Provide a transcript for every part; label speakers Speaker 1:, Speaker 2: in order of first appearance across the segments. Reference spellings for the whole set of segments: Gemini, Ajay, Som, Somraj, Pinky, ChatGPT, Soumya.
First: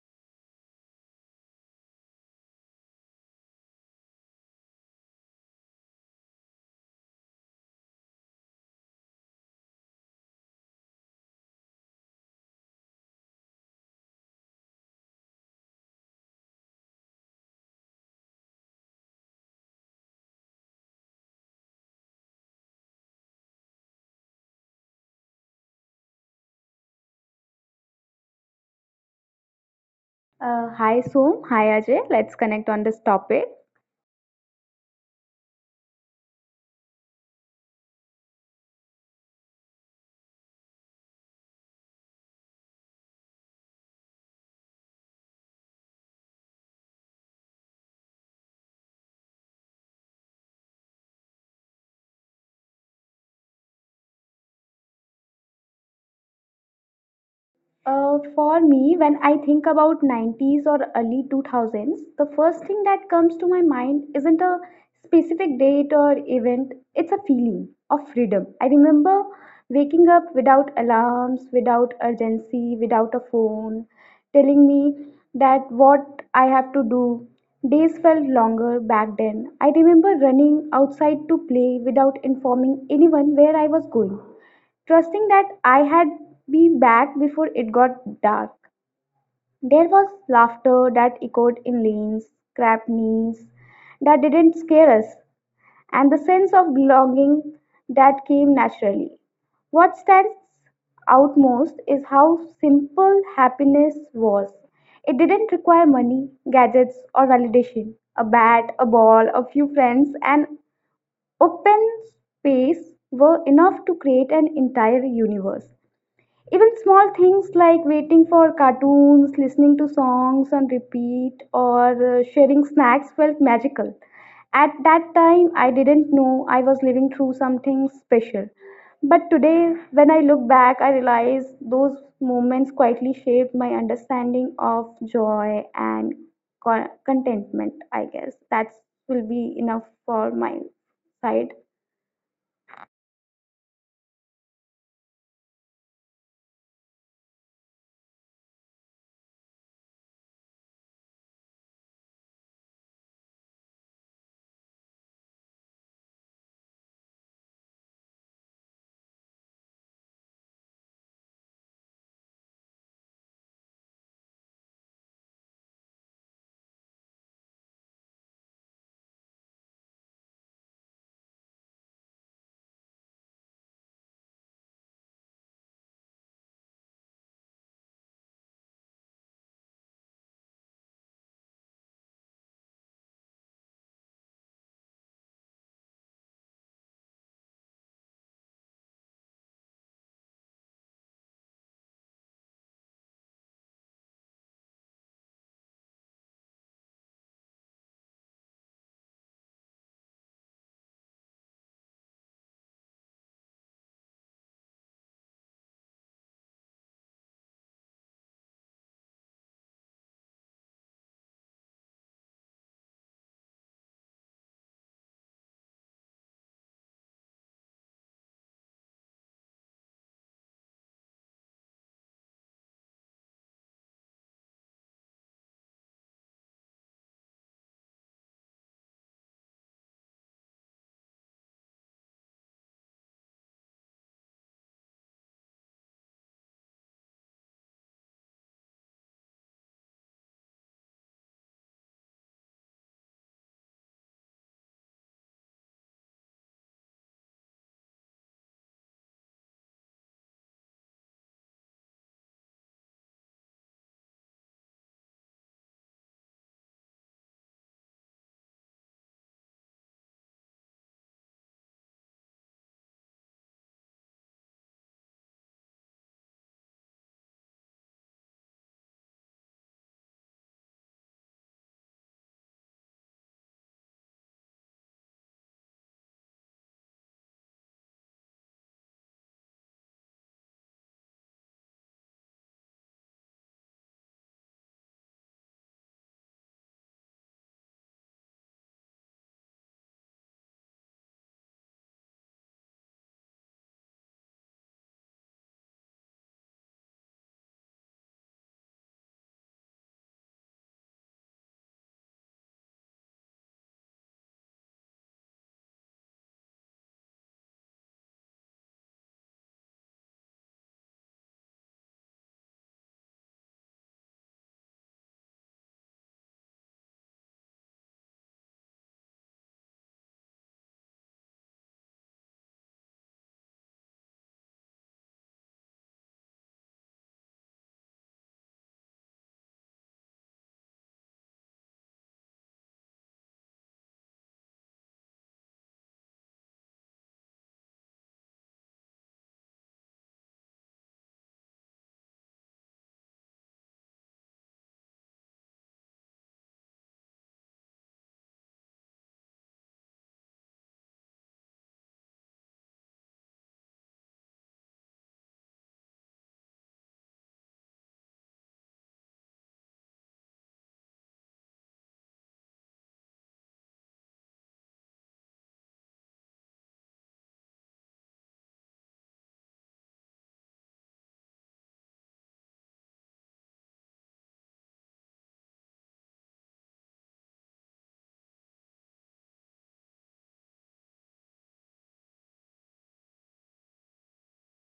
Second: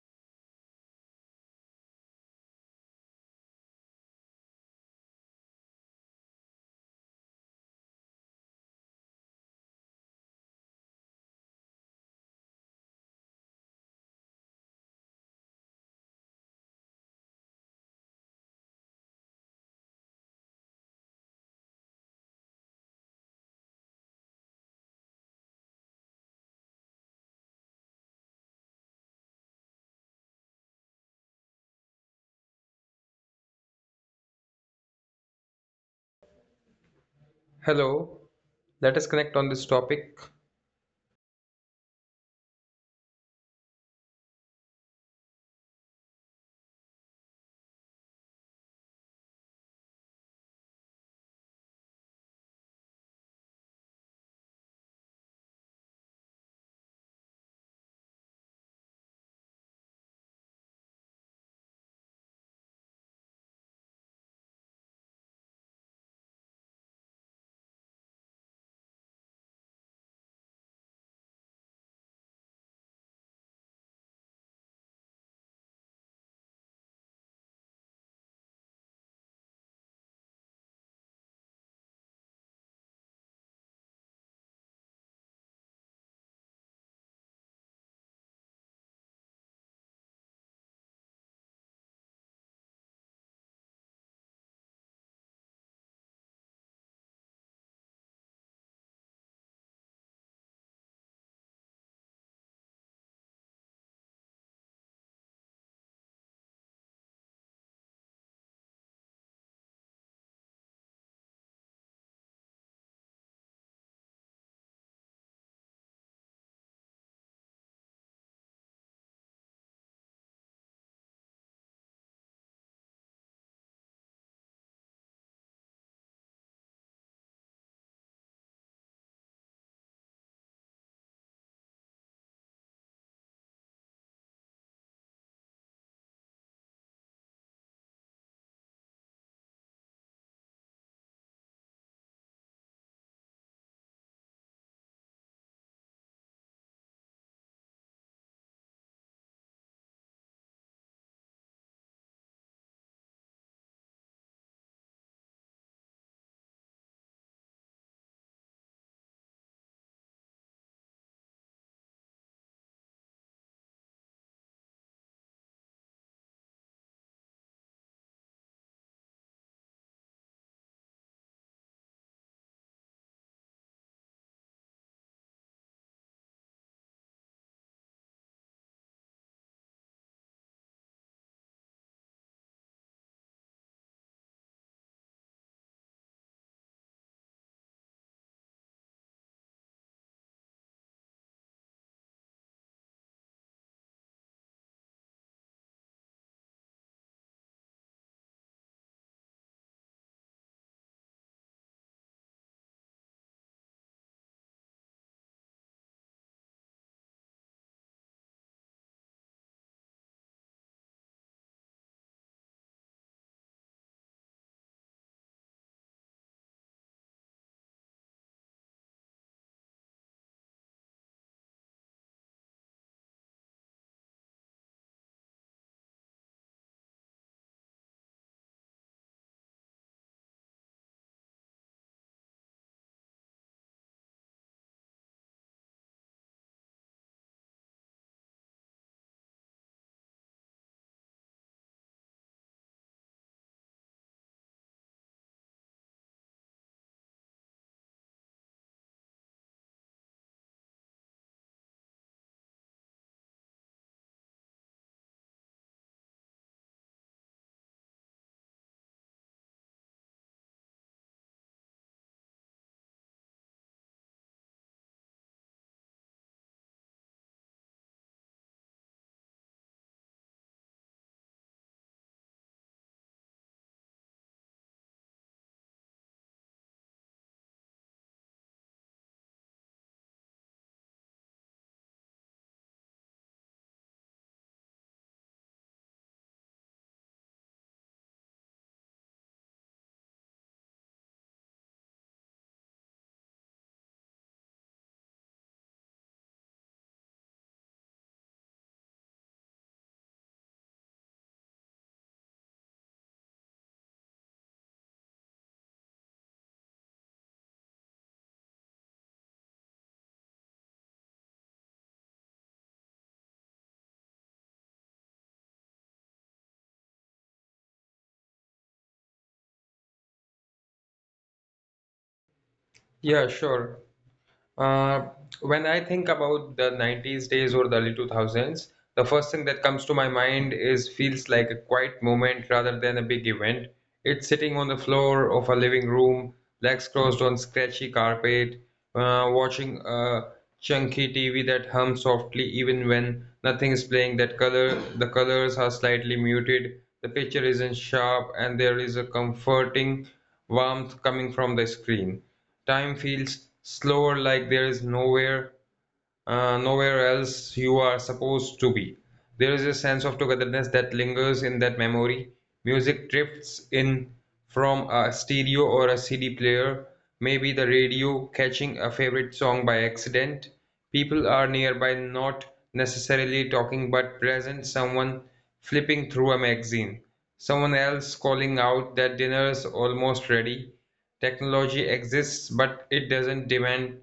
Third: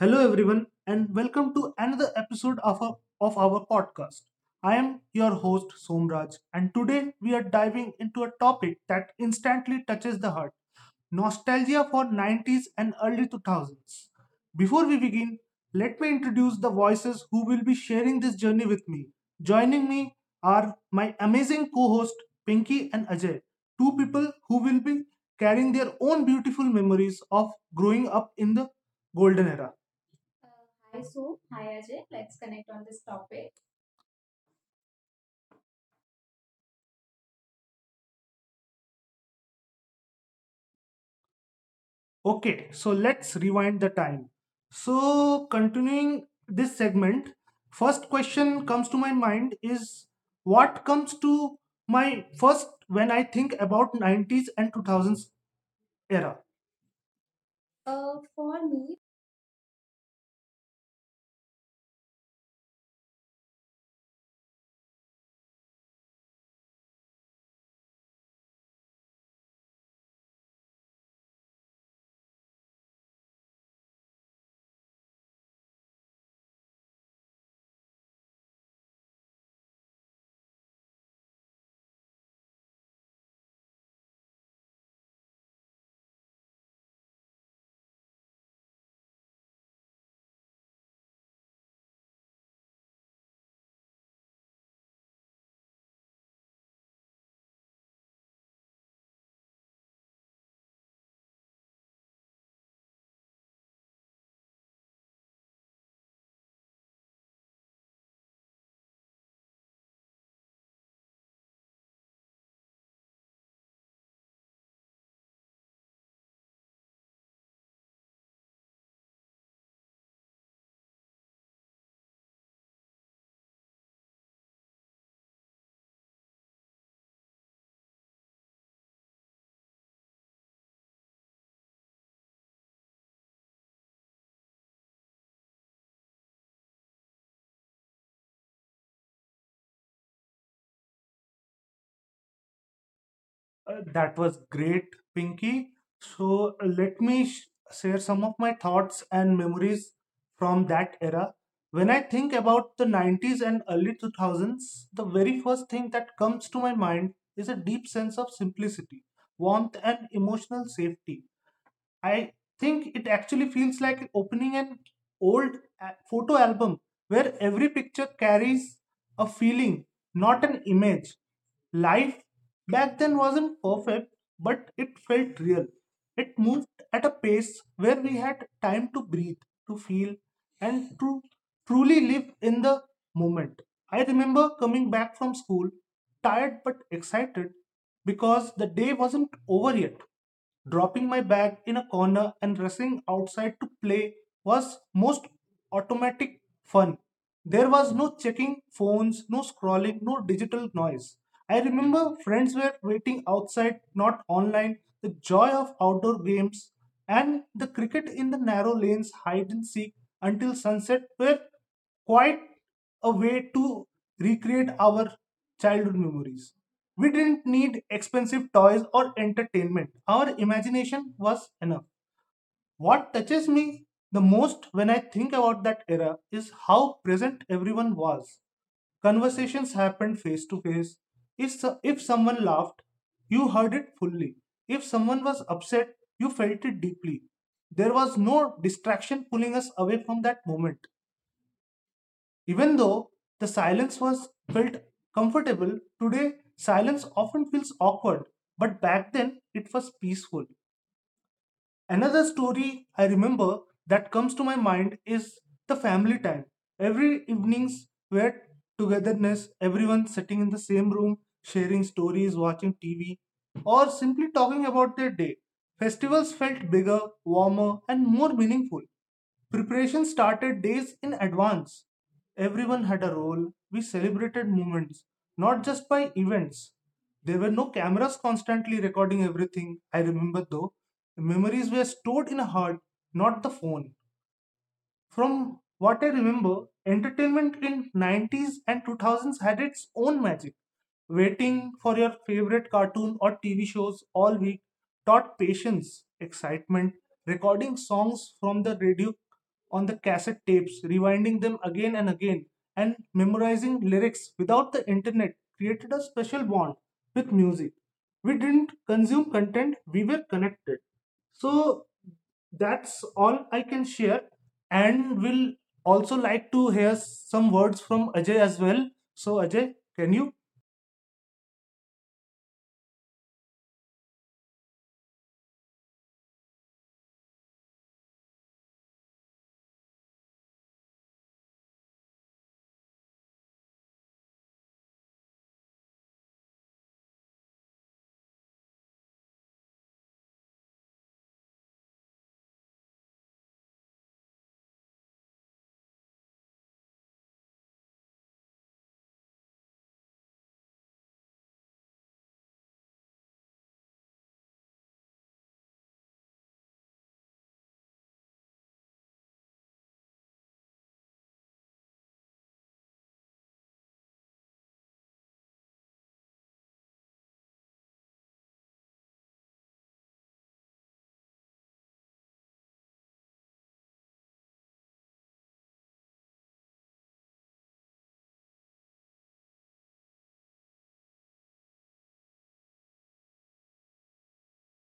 Speaker 1: Hello, everyone, and welcome to another episode of our podcast. I am your host, Somraj, and today we are diving into a topic that instantly touches the heart nostalgia for nineties and early two thousands. Before we begin, let me introduce the voices who will be sharing this journey with me. Joining me are my amazing co host, Pinky and Ajay, two people who will be carrying their own beautiful memories of growing up in the golden era.
Speaker 2: Hi Som, hi Ajay. Let's connect on this topic.
Speaker 3: Hello, let us connect on this topic.
Speaker 1: Okay, so let's rewind the time. So, continuing this segment, first question comes to my mind is what comes to my first when I think about nineties and two thousands era?
Speaker 2: For me, when I think about 90s or early 2000s, the first thing that comes to my mind isn't a specific date or event, it's a feeling of freedom. I remember waking up without alarms, without urgency, without a phone, telling me that what I have to do. Days felt longer back then. I remember running outside to play without informing anyone where I was going. Trusting that I had be back before it got dark. There was laughter that echoed in lanes, scrap knees that didn't scare us, and the sense of belonging that came naturally. What stands out most is how simple happiness was. It didn't require money, gadgets, or validation. A bat, a ball, a few friends, and open space were enough to create an entire universe. Even small things like waiting for cartoons, listening to songs on repeat, or sharing snacks felt magical. At that time, I didn't know I was living through something special. But today, when I look back, I realize those moments quietly shaped my understanding of joy and contentment, I guess. That will be enough for my side.
Speaker 1: That was great, Pinky. So share some of my thoughts and memories from that era. When I think about the nineties and early two thousands, the very first thing that comes to my mind is a deep sense of simplicity, warmth, and emotional safety. I think it actually feels like opening an old photo album where every picture carries a feeling, not an image. Life back then wasn't perfect, but it felt real. It moved at a pace where we had time to breathe, to feel, and to truly live in the moment. I remember coming back from school, tired but excited because the day wasn't over yet. Dropping my bag in a corner and rushing outside to play was most automatic fun. There was no checking phones, no scrolling, no digital noise. I remember friends were waiting outside, not online. The joy of outdoor games and the cricket in the narrow lanes, hide and seek until sunset were quiet a way to recreate our childhood memories. We didn't need expensive toys or entertainment. Our imagination was enough. What touches me the most when I think about that era is how present everyone was. Conversations happened face to face. If someone laughed, you heard it fully. If someone was upset, you felt it deeply. There was no distraction pulling us away from that moment. Even though the silence was felt comfortable, today silence often feels awkward, but back then it was peaceful. Another story I remember that comes to my mind is the family time. Every evening's were togetherness, everyone sitting in the same room, sharing stories, watching TV, or simply talking about their day. Festivals felt bigger, warmer, and more meaningful. Preparation started days in advance. Everyone had a role. We celebrated moments, not just by events. There were no cameras constantly recording everything, I remember though. Memories were stored in a heart, not the phone. From what I remember, entertainment in nineties and two thousands had its own magic. Waiting for your favorite cartoon or TV shows all week taught patience, excitement, recording songs from the radio on the cassette tapes, rewinding them again and again, and memorizing lyrics without the internet created a special bond with music. We didn't consume content, we were connected. So that's all I can share, and will also like to hear some words from Ajay as well. So, Ajay, can you?
Speaker 3: Yeah, sure. Uh, when I think about the 90s days or the early 2000s, the first thing that comes to my mind is feels like a quiet moment rather than a big event. It's sitting on the floor of a living room, legs crossed on scratchy carpet, watching a chunky TV that hums softly even when nothing is playing. That color, the colors are slightly muted, the picture isn't sharp, and there is a comforting warmth coming from the screen. Time feels slower like there is nowhere else you are supposed to be. There is a sense of togetherness that lingers in that memory. Music drifts in from a stereo or a CD player, maybe the radio, catching a favorite song by accident. People are nearby, not necessarily talking but present, someone flipping through a magazine, someone else calling out that dinner is almost ready. Technology exists, but it doesn't demand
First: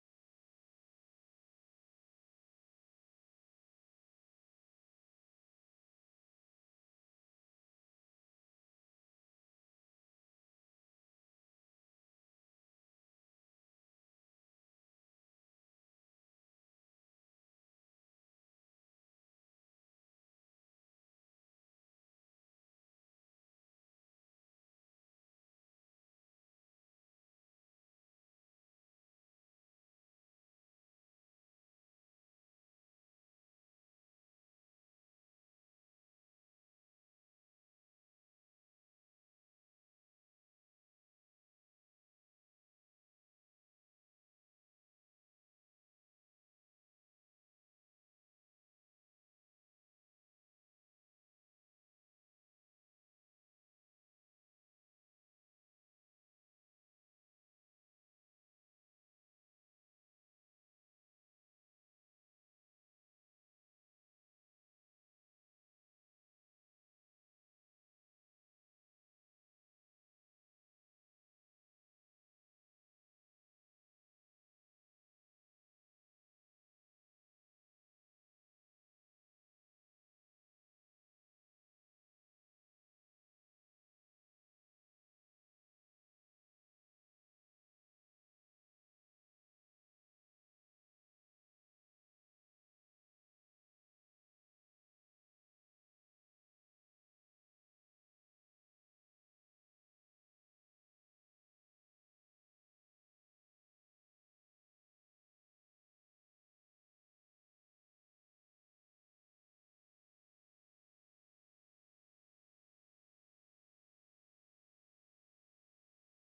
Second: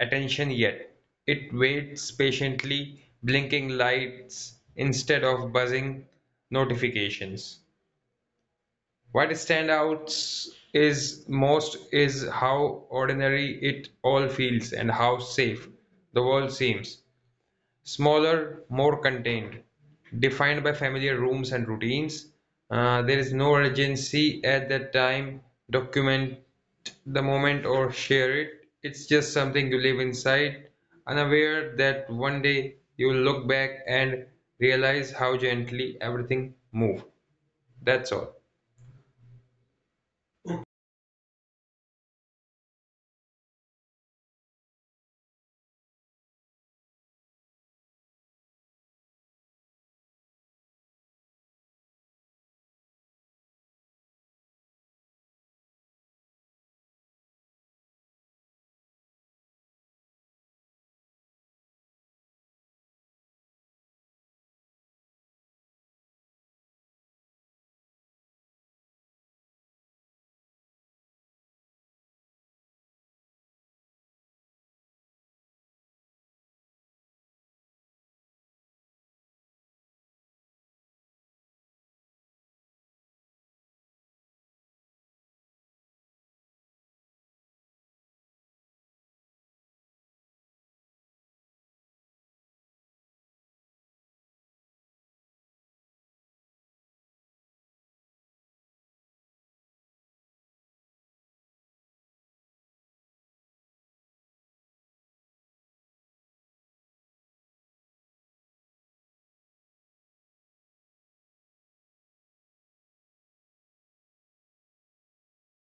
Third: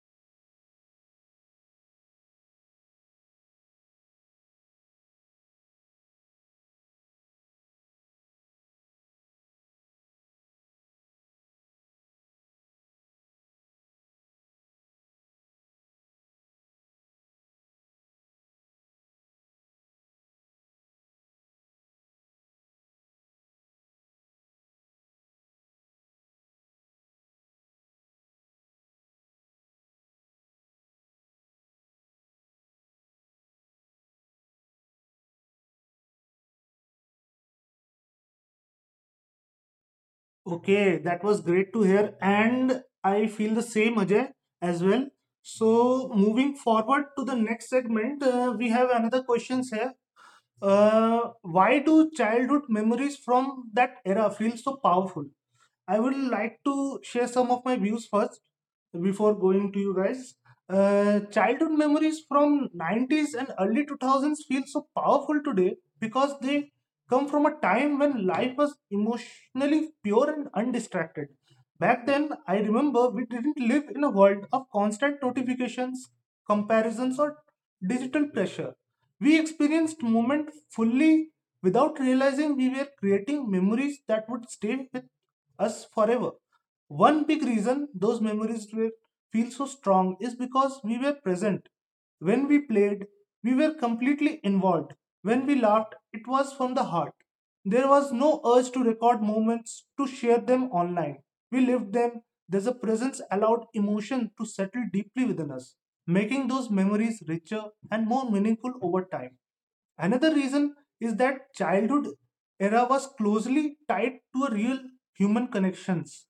Speaker 3: attention yet, it waits patiently, blinking lights instead of buzzing notifications. What stands out is most is how ordinary it all feels and how safe the world seems. Smaller, more contained, defined by familiar rooms and routines. There is no urgency at that time, document the moment or share it. It's just something you live inside, unaware that one day you'll look back and realize how gently everything moved. That's all.
Speaker 1: Okay, that was great to hear, and I feel the same, Ajay, as well. So, moving forward to the next segment, we have another questions here. Why do childhood memories from that era feel so powerful? I would like to share some of my views first before going to you guys. Childhood memories from nineties and early two thousands feel so powerful today because they come from a time when life was emotionally pure and undistracted. Back then, I remember we didn't live in a world of constant notifications, comparisons, or digital pressure. We experienced moment fully without realizing we were creating memories that would stay with us forever. One big reason those feel so strong is because we were present. When we played, we were completely involved. When we laughed, it was from the heart. There was no urge to record moments, to share them online. We lived them. There's a presence allowed emotion to settle deeply within us, making those memories richer and more meaningful over time. Another reason is that childhood era was closely tied to a real human connections.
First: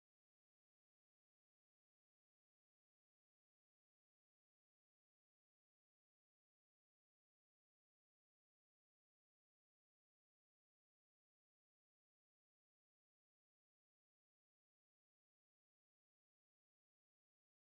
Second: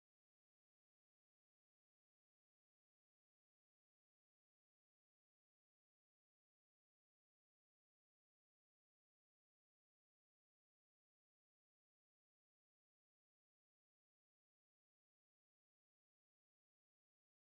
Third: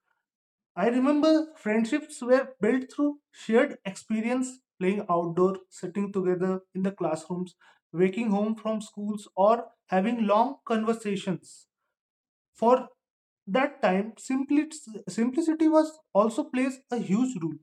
Speaker 1: I remember friendships were built through shared experience, playing outdoor, sitting together in the classrooms, waking home from schools, or having long conversations. For that time, simplicity was also plays a huge role.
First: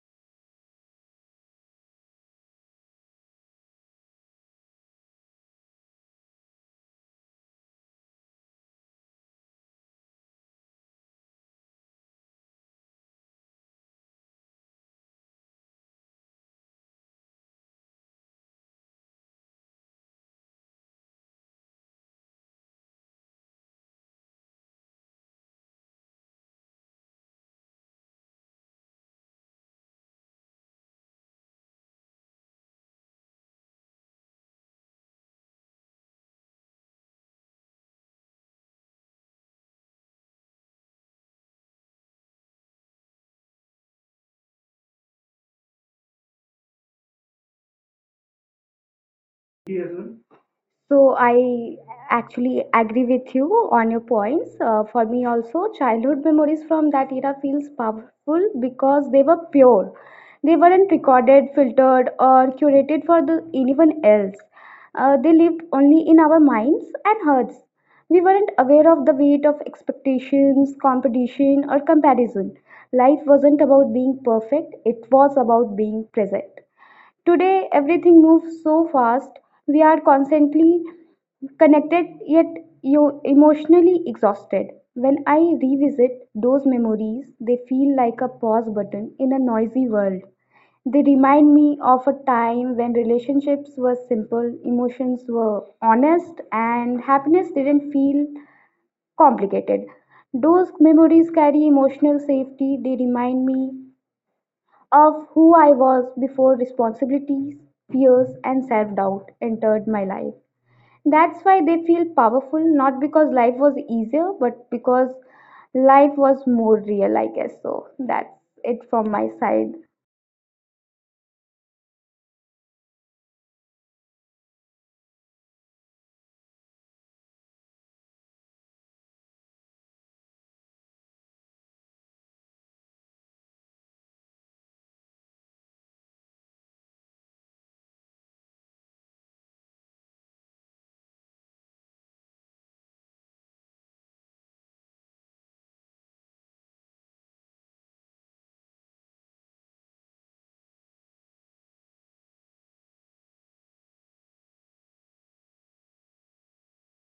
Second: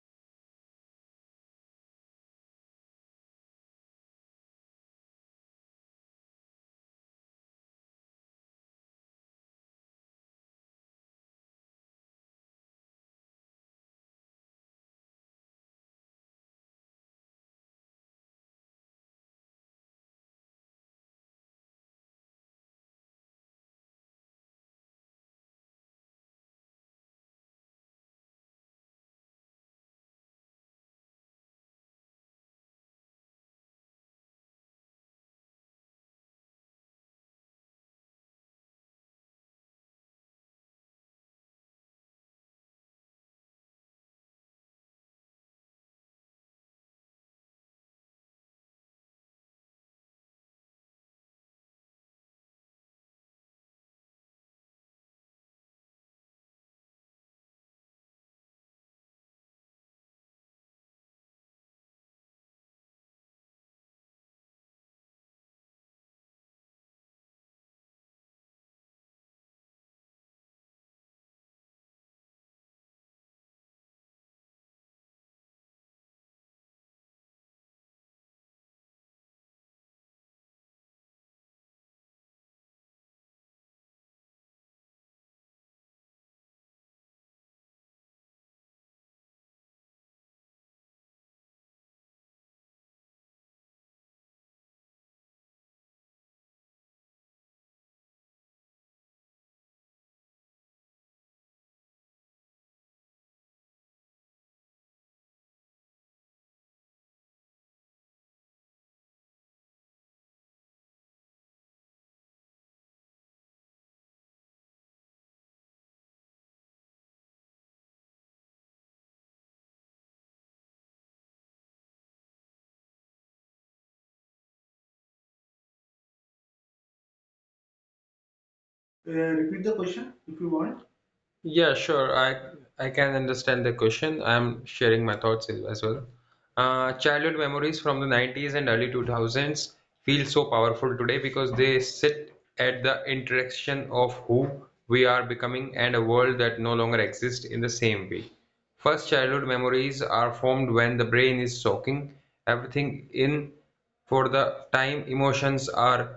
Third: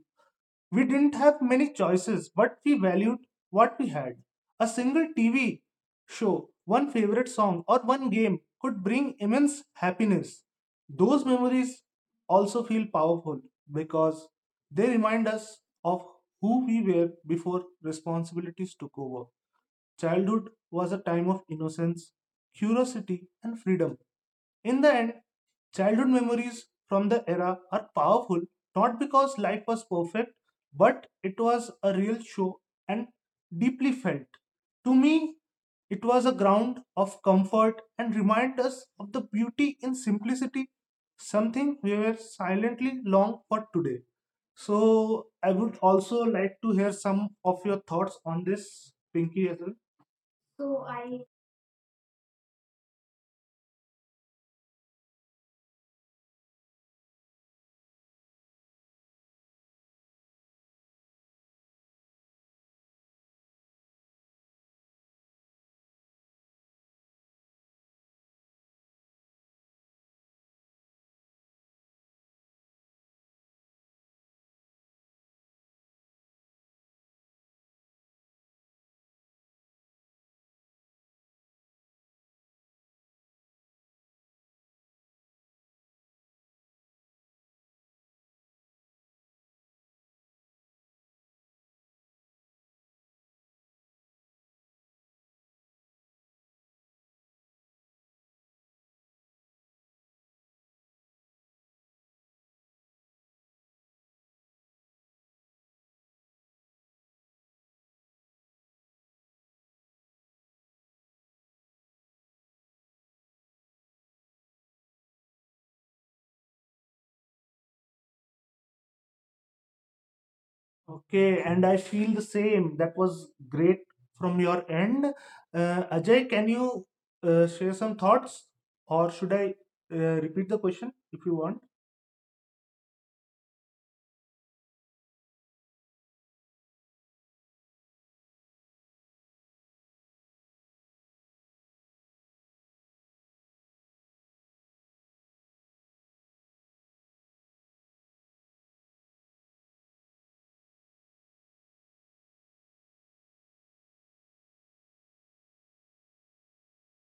Speaker 1: We didn't have many choices, but we valued what we had. A single TV show, one favorite song, or one game could bring immense happiness. Those memories also feel powerful because they remind us of who we were before responsibilities took over. Childhood was a time of innocence, curiosity, and freedom. In the end, childhood memories from the era are powerful not because life was perfect, but it was a real show and deeply felt. To me, it was a ground of comfort and reminded us of the beauty in simplicity, something we were silently long for today. So, I would also like to hear some of your thoughts on this, Pinky, as well.
Speaker 2: Yes, ma'am. So I actually agree with you on your points. For me also, childhood memories from that era feels powerful because they were pure. They weren't recorded, filtered, or curated for the anyone else. They lived only in our minds and hearts. We weren't aware of the weight of expectations, competition, or comparison. Life wasn't about being perfect, it was about being present. Today, everything moves so fast, we are constantly connected yet you emotionally exhausted. When I revisit those memories, they feel like a pause button in a noisy world. They remind me of a time when relationships were simple, emotions were honest, and happiness didn't feel complicated. Those memories carry emotional safety. They remind me of who I was before responsibilities, fears, and self doubt entered my life. That's why they feel powerful, not because life was easier, but because life was more real, I guess. So that's it from my side.
Speaker 1: Okay, and I feel the same. That was great from your end. Ajay, can you share some thoughts or should I uh, repeat the
Speaker 3: Repeat the
Speaker 1: question
Speaker 3: question
Speaker 1: if you
Speaker 3: if you
Speaker 1: want?
Speaker 3: want. Yeah, sure. I can understand the question. I'm sharing my thoughts as well. Childhood memories from the 90s and early 2000s feel so powerful today because they sit at the intersection of who we are becoming and a world that no longer exists in the same way. First, childhood memories are formed when the brain is soaking everything in for the time emotions are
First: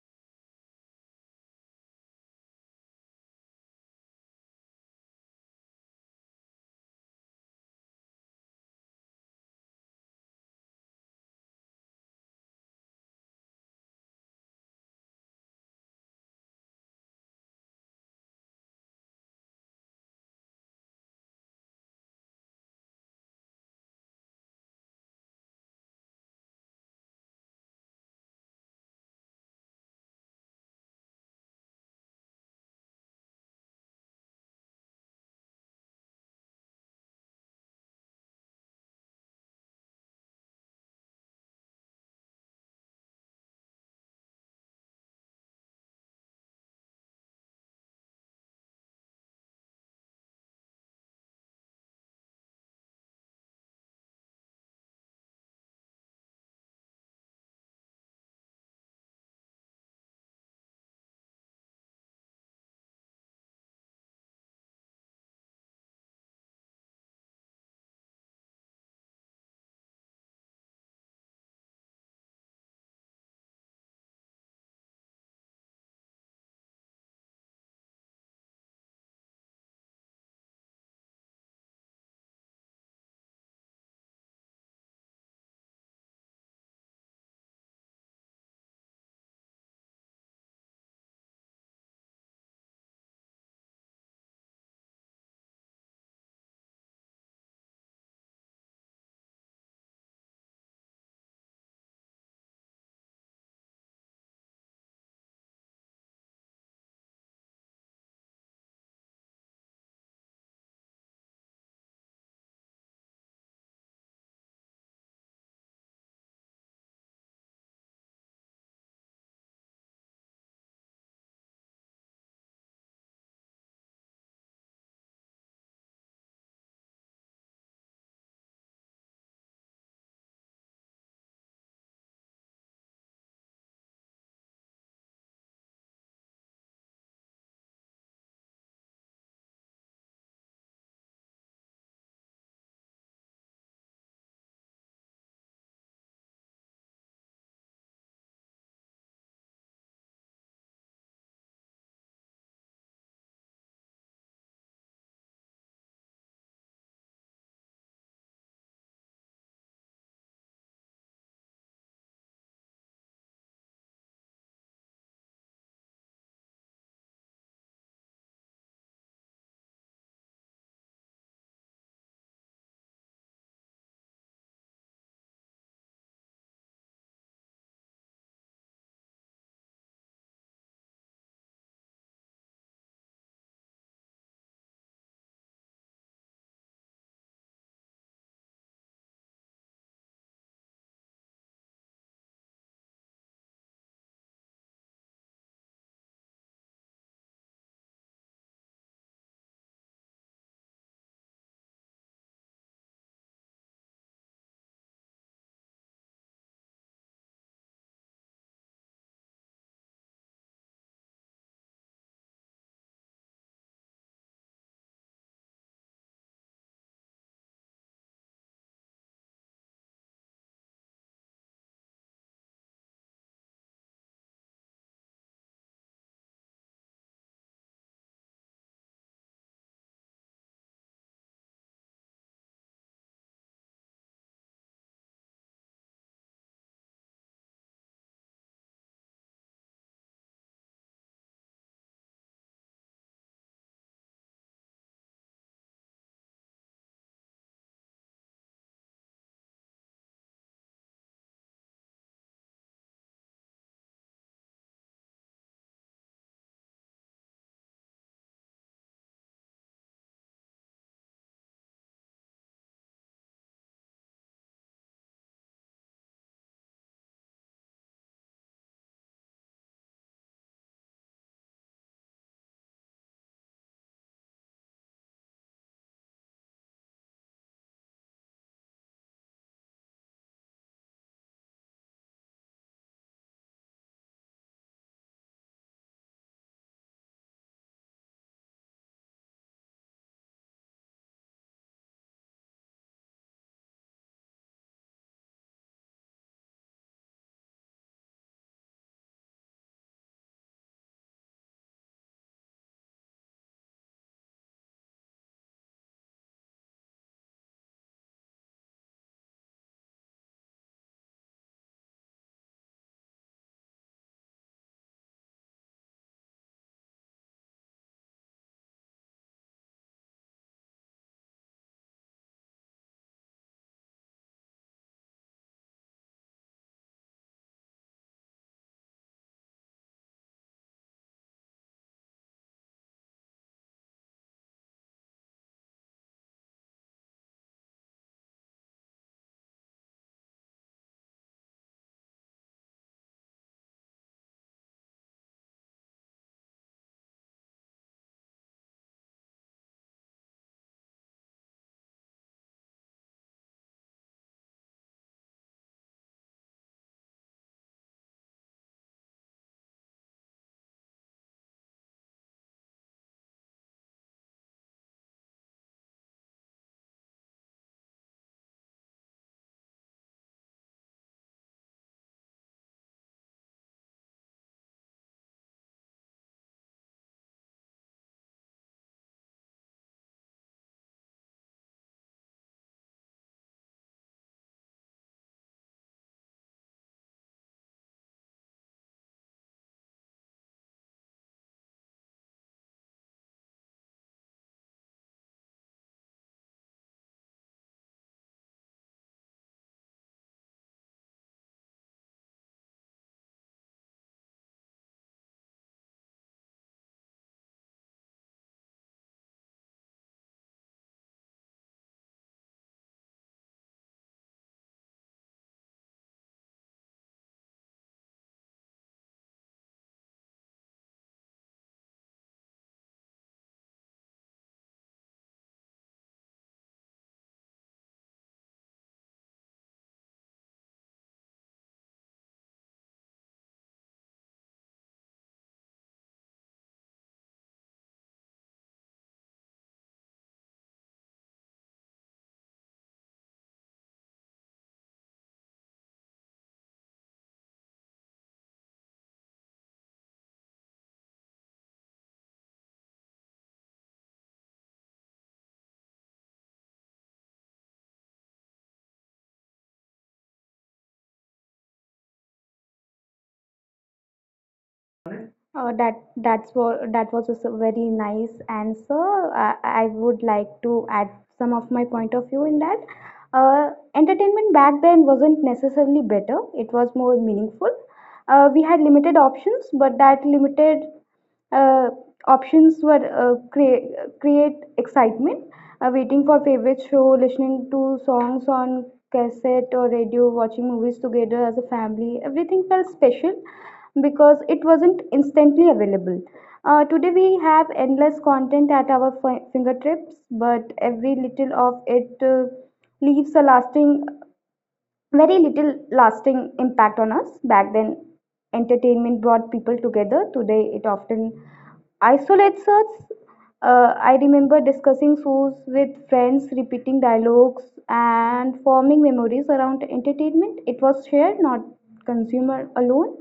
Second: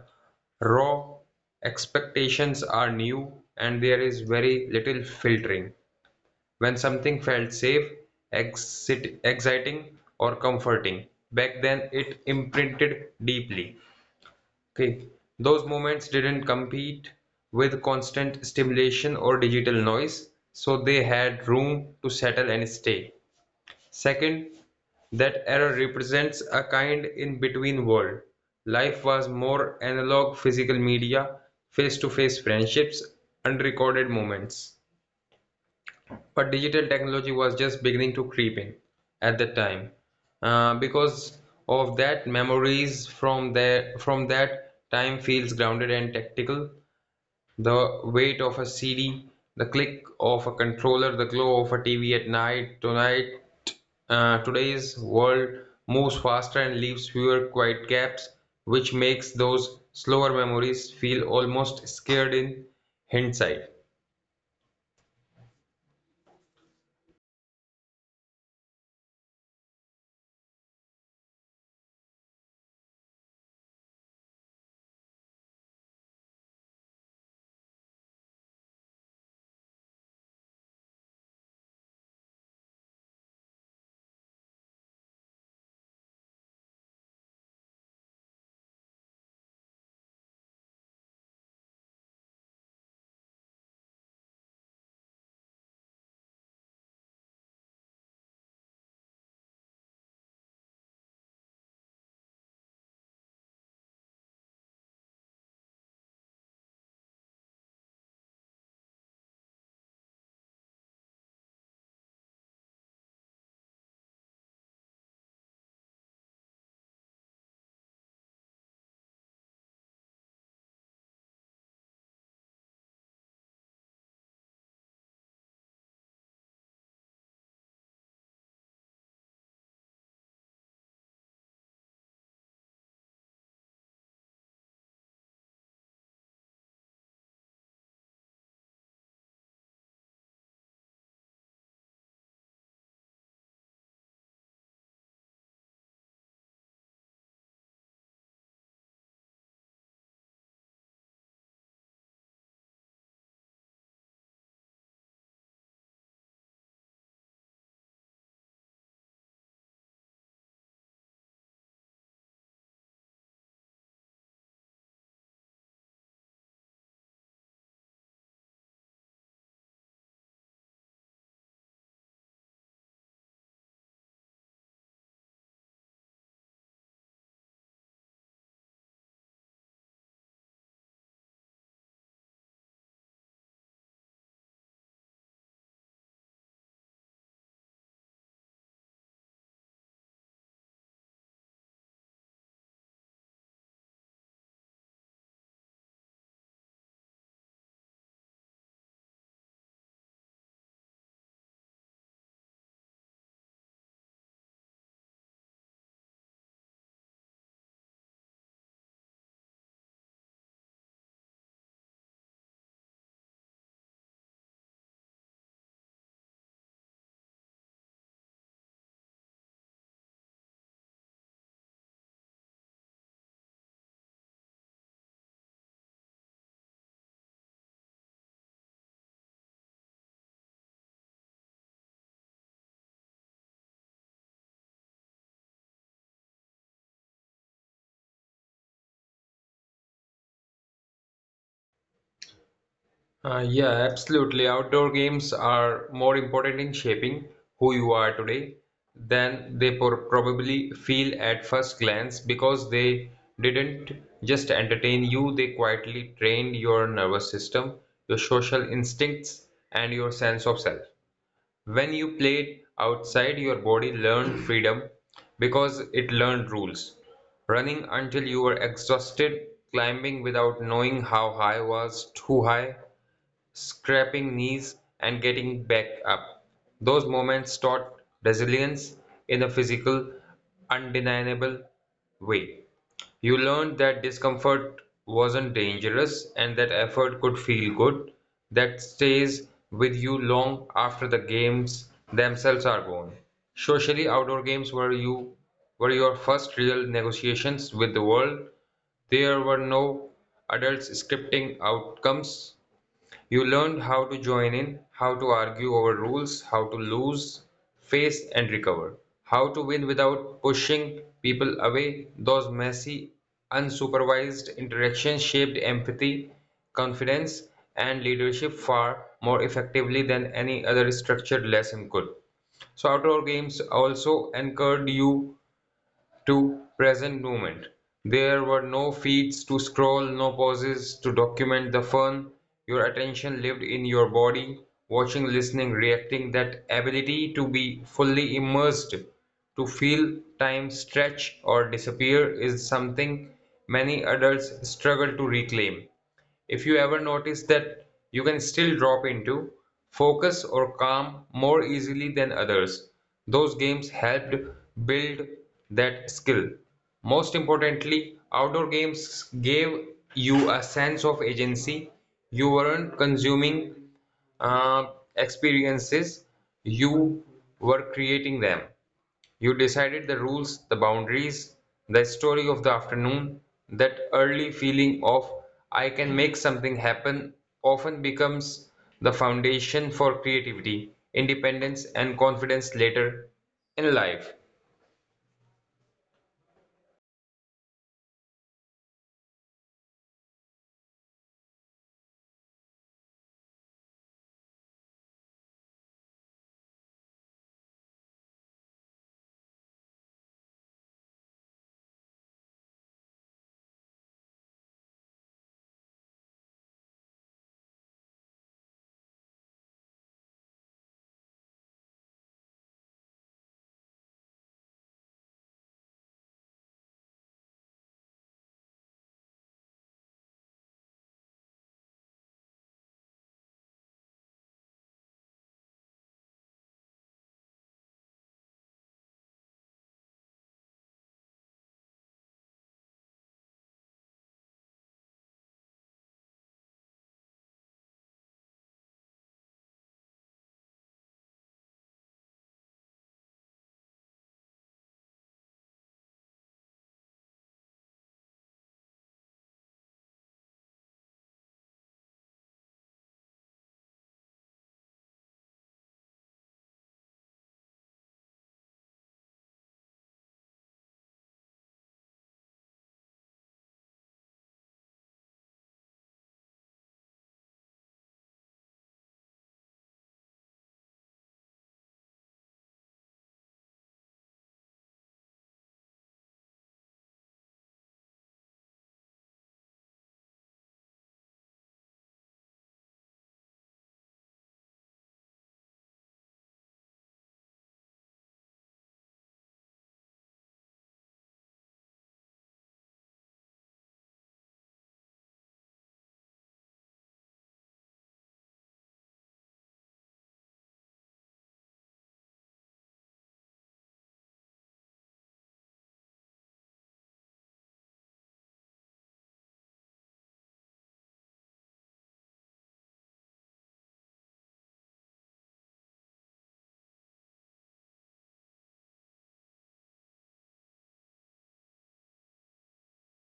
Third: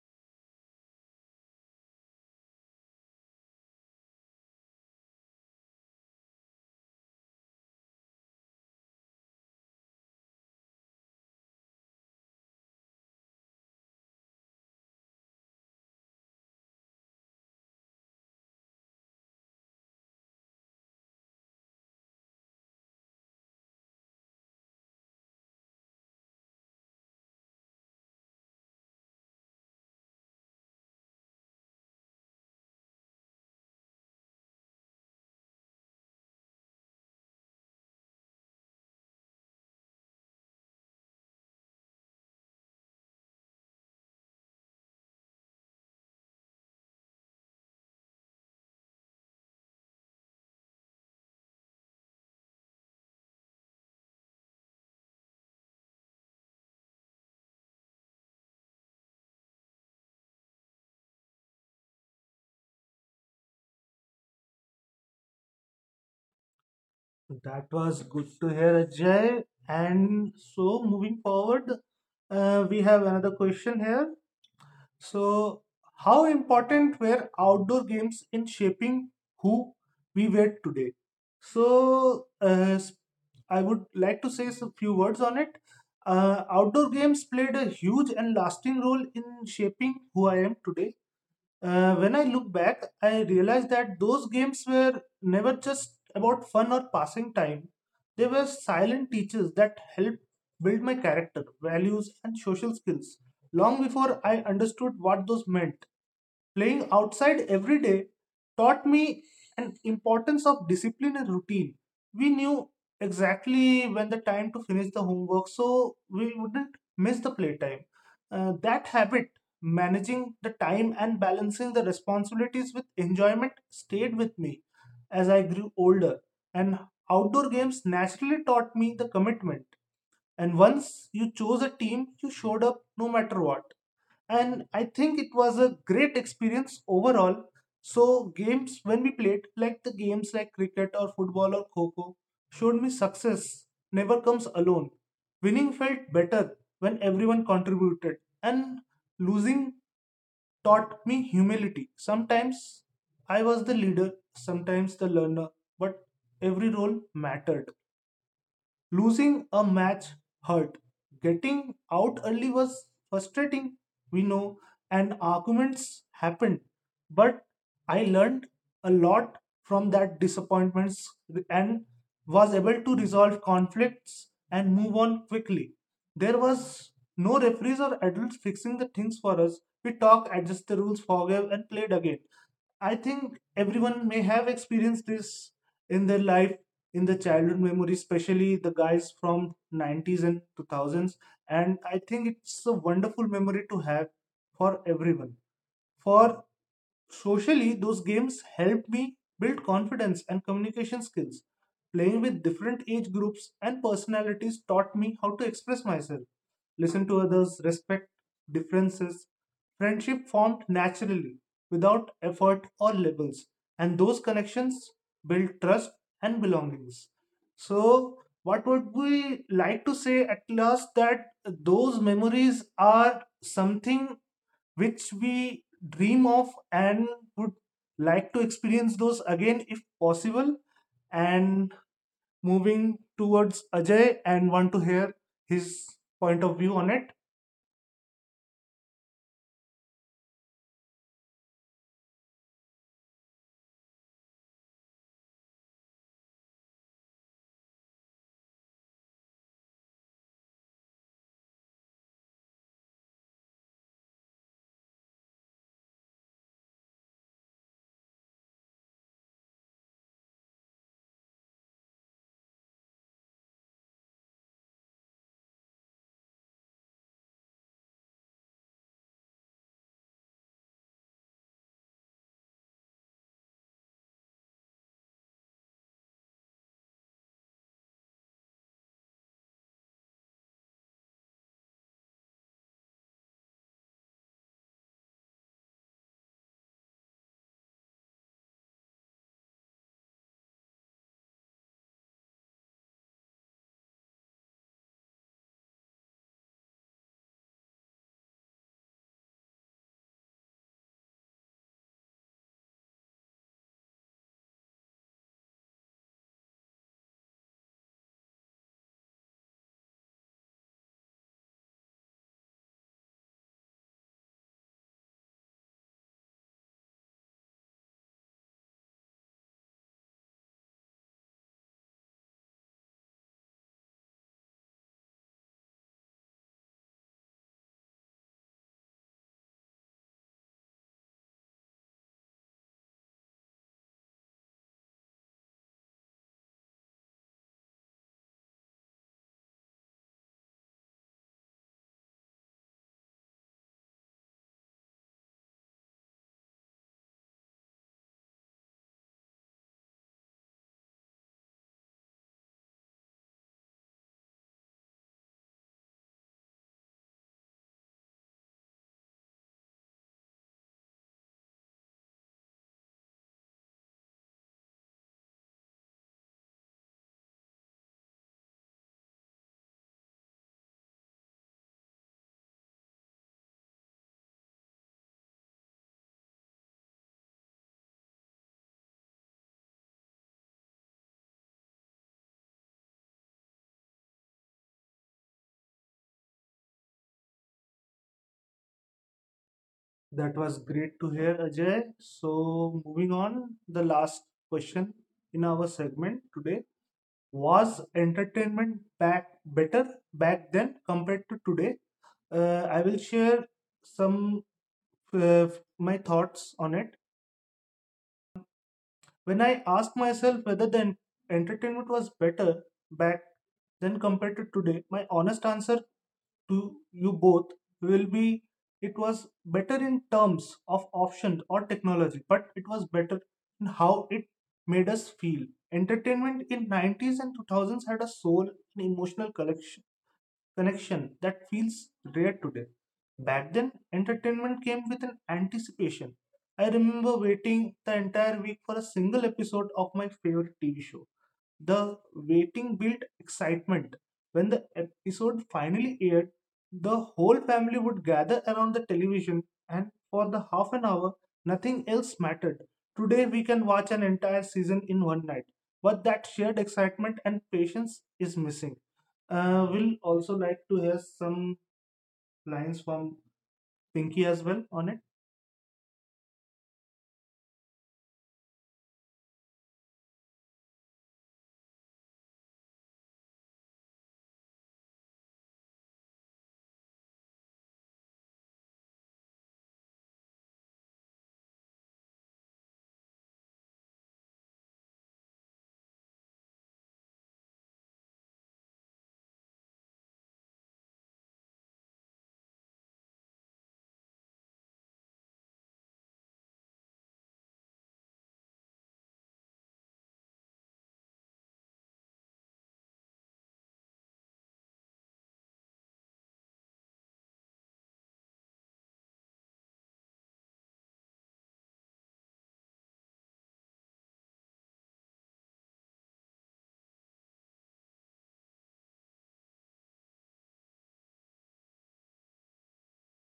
Speaker 3: raw, expectations are new and there is very little filtering. When something felt safe, exciting or comforting, back then it imprinted deeply. Okay. Those moments didn't compete with constant stimulation or digital noise, so they had room to settle and stay. Second, that era represents a kind in-between world. Life was more analog physical media, face-to-face friendships, unrecorded moments. But digital technology was just beginning to creep in at that time. Because of that, memories from there from that time feels grounded and tactical. The weight of a CD, the click of a controller, the glow of a TV at night. Tonight, today's world moves faster and leaves fewer quiet gaps, which makes those slower memories feel almost scared in hindsight.
Speaker 1: That was good to hear, Ajay. And so, moving forward, we have another question here. So, how important were outdoor games in shaping who we were today? So, I would like to say a few words on it. Outdoor games played a huge and lasting role in shaping who I am today. When I look back, I realize that those games were never just about fun or passing time. They were silent teachers that helped build my character, values, and social skills long before I understood what those meant. Playing outside every day taught me an importance of discipline and routine. We knew exactly when the time to finish the homework, so we wouldn't miss the playtime. That habit, managing the time and balancing the responsibilities with enjoyment, stayed with me as I grew older. And outdoor games naturally taught me the commitment. And once you chose a team, you showed up no matter what and I think it was a great experience overall. So games when we played, like the games like cricket or football or kho showed me success never comes alone. Winning felt better when everyone contributed, and losing taught me humility. Sometimes I was the leader, sometimes the learner, but every role mattered. Losing a match hurt. Getting out early was frustrating, we know, and arguments happened. But I learned a lot from that disappointments and was able to resolve conflicts and move on quickly. There was no referees or adults fixing the things for us. We talked, adjusted the rules, forgave, and played again. I think everyone may have experienced this in their life, in their childhood memory, especially the guys from nineties and two thousands. And I think it's a wonderful memory to have for everyone. For socially, those games helped me build confidence and communication skills. Playing with different age groups and personalities taught me how to express myself, listen to others, respect differences, Friendship formed naturally, without effort or labels, and those connections build trust and belongings. So, what would we like to say at last that those memories are something which we dream of and would like to experience those again if possible? And moving towards Ajay and want to hear his point of view on it.
Speaker 3: Yeah, absolutely. Outdoor games are more important in shaping who you are today than they probably feel at first glance because they didn't just entertain you, they quietly trained your nervous system, your social instincts, and your sense of self. When you played outside, your body learned freedom because it learned rules. Running until you were exhausted, climbing without knowing how high was too high, scraping knees and getting back up. Those moments taught resilience in a physical, undeniable way. You learned that discomfort wasn't dangerous and that effort could feel good. That stays with you long after the games themselves are gone. Socially, outdoor games were your first real negotiations with the world. There were no adults scripting outcomes. You learned how to join in, how to argue over rules, how to lose, face, and recover, how to win without pushing people away. Those messy, unsupervised interactions shaped empathy, confidence, and leadership far more effectively than any other structured lesson could. So outdoor games also encouraged you to present moment. There were no feeds to scroll, no pauses to document the fun. Your attention lived in your body, watching, listening, reacting. That ability to be fully immersed, to feel time stretch or disappear, is something many adults struggle to reclaim. If you ever notice that you can still drop into focus or calm more easily than others, those games helped build that skill. Most importantly, outdoor games gave you a sense of agency. You weren't consuming uh, experiences, you were creating them. You decided the rules, the boundaries, the story of the afternoon. That early feeling of I can make something happen often becomes the foundation for creativity, independence, and confidence later in life.
Speaker 1: That was great to hear, Ajay. So, moving on, the last question in our segment today was entertainment back better back then compared to today? I will share some uh, my thoughts on it. When I asked myself whether the entertainment was better back then compared to today, my honest answer to you both will be it was better in terms of options or technology, but it was better in how it made us feel. Entertainment in nineties and two thousands had a soul and emotional connection connection that feels rare today. Back then, entertainment came with an anticipation. I remember waiting the entire week for a single episode of my favorite TV show. The waiting built excitement. When the episode finally aired, the whole family would gather around the television, and for the half an hour, nothing else mattered. Today, we can watch an entire season in one night, but that shared excitement and patience is missing. We'll also like to hear some lines from Pinky as well on it.
Speaker 2: That that's what that was a very nice answer. I would like to add some of my point of view in that. Uh, entertainment back then wasn't necessarily better. It was more meaningful. We had limited options, but that limited uh, options were create excitement, waiting for favorite show, listening to songs on cassette or radio, watching movies together as a family. Everything felt special because it wasn't instantly available. Today we have endless content at our fingertips, but every little of it leaves a lasting very little lasting impact on us. Back then, entertainment brought people together. Today, it often isolates us. I remember discussing shows with friends, repeating dialogues, and forming memories around entertainment. It was shared, not consumer alone.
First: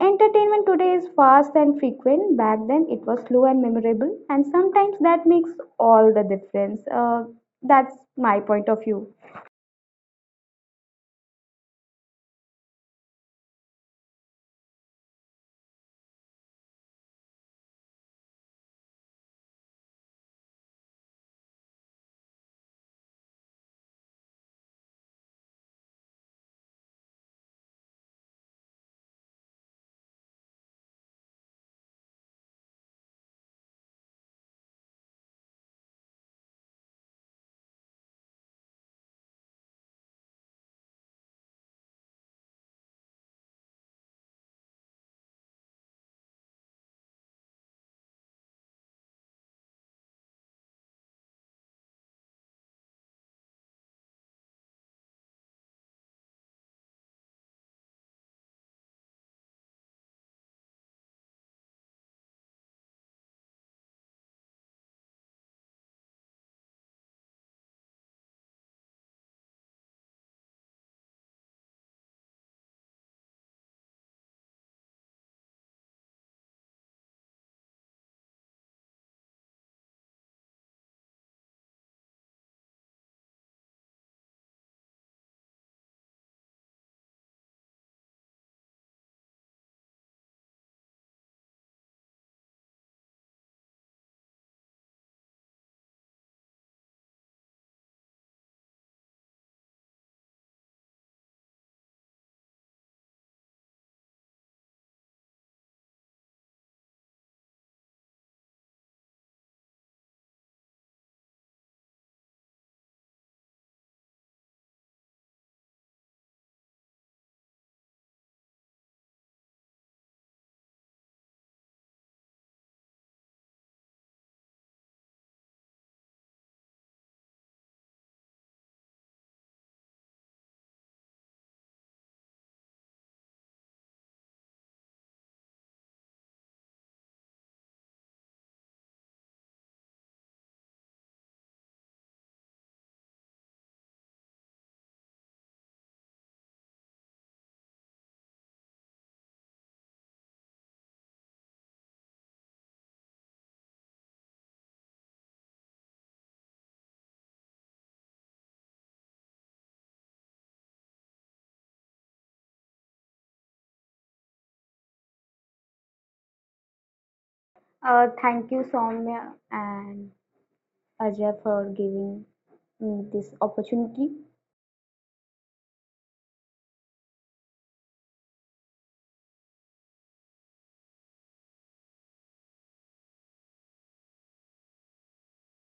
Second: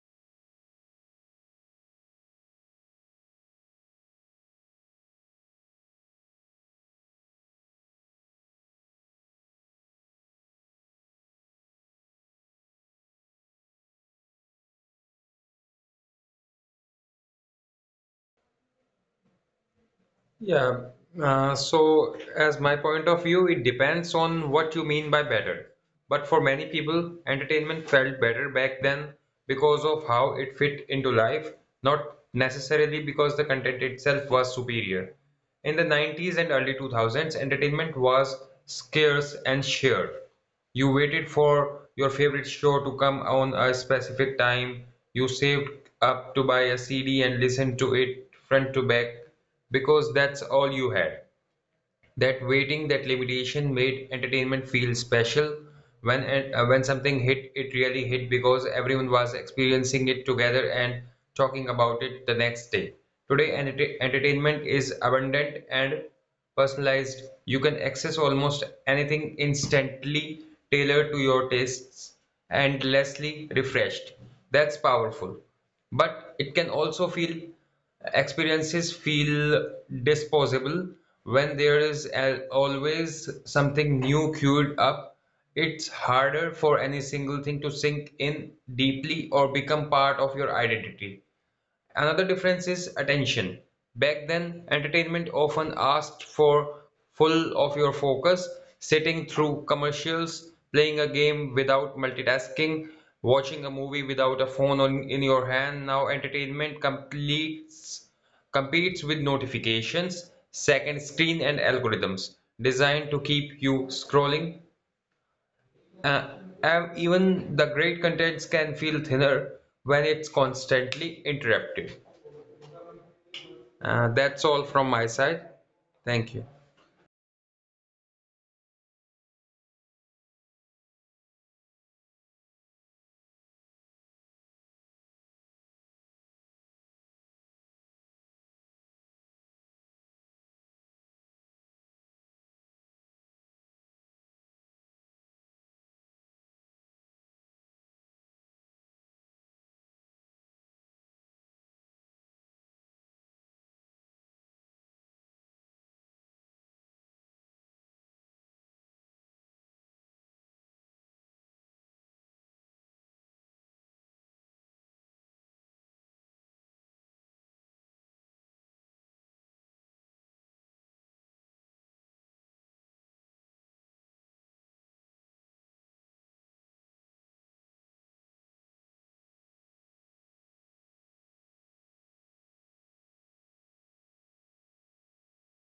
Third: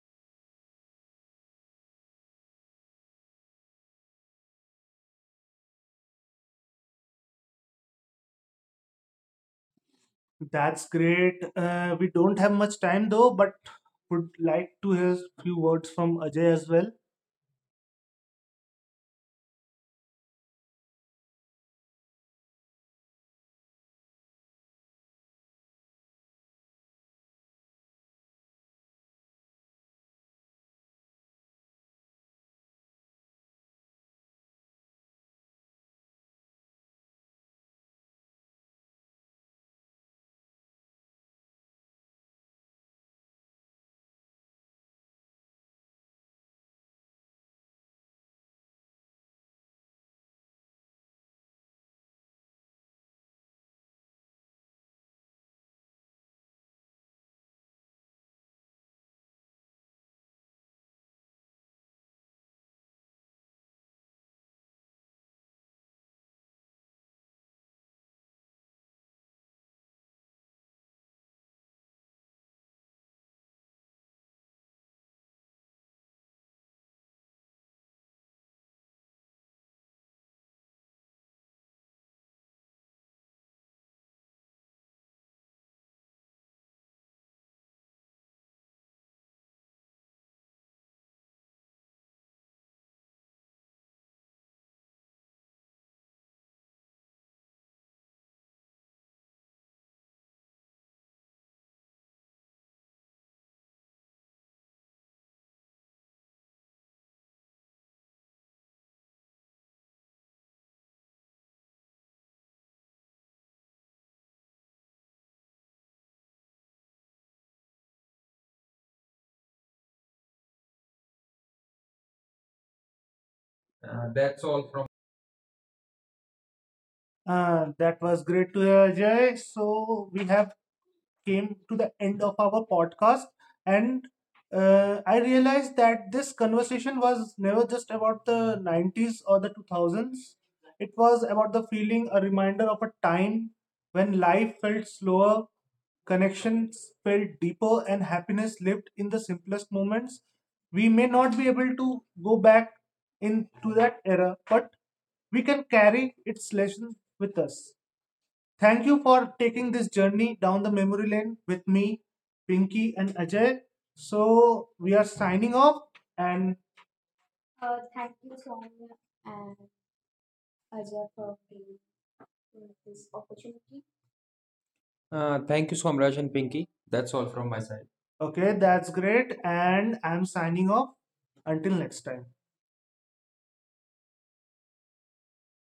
Speaker 2: Entertainment today is fast and frequent. Back then, it was slow and memorable, and sometimes that makes all the difference. That's my point of view.
Speaker 1: That's great. We don't have much time though, but would like to hear few words from Ajay as well.
Speaker 3: Yeah. So, as my point of view, it depends on what you mean by better. But for many people, entertainment felt better back then because of how it fit into life, not necessarily because the content itself was superior. In the 90s and early 2000s, entertainment was scarce and shared. You waited for your favorite show to come on a specific time. You saved up to buy a CD and listened to it front to back. Because that's all you had. That waiting, that limitation made entertainment feel special. When it- when something hit, it really hit because everyone was experiencing it together and talking about it the next day. Today, entertainment is abundant and personalized. You can access almost anything instantly tailored to your tastes endlessly refreshed. That's powerful. But it can also feel experiences feel disposable when there is always something new queued up. It's harder for any single thing to sink in deeply or become part of your identity. Another difference is attention. Back then, entertainment often asked for full of your focus, sitting through commercials, playing a game without multitasking, watching a movie without a phone on, in your hand. Now entertainment completes competes with notifications, second screen and algorithms designed to keep you scrolling. Uh, and even the great contents can feel thinner when it's constantly interrupted.
Speaker 1: Uh, that's
Speaker 3: That's all
Speaker 1: all. from.
Speaker 3: from my side. Thank you.
Speaker 1: That was great to hear, Jay. So we have came to the end of our podcast, and I realized that this conversation was never just about the nineties or the two thousands. It was about the feeling, a reminder of a time when life felt slower, connections felt deeper, and happiness lived in the simplest moments. We may not be able to go back into that era, but we can carry its lessons with us. Thank you for taking this journey down the memory lane with me, Pinky, and Ajay. So, we are signing off, and
Speaker 2: Thank you, Soumya and Ajay, for giving me this opportunity.
Speaker 1: thank you, Somraj and Pinky. That's all from my side. Okay, that's great. And I'm signing off. Until next time.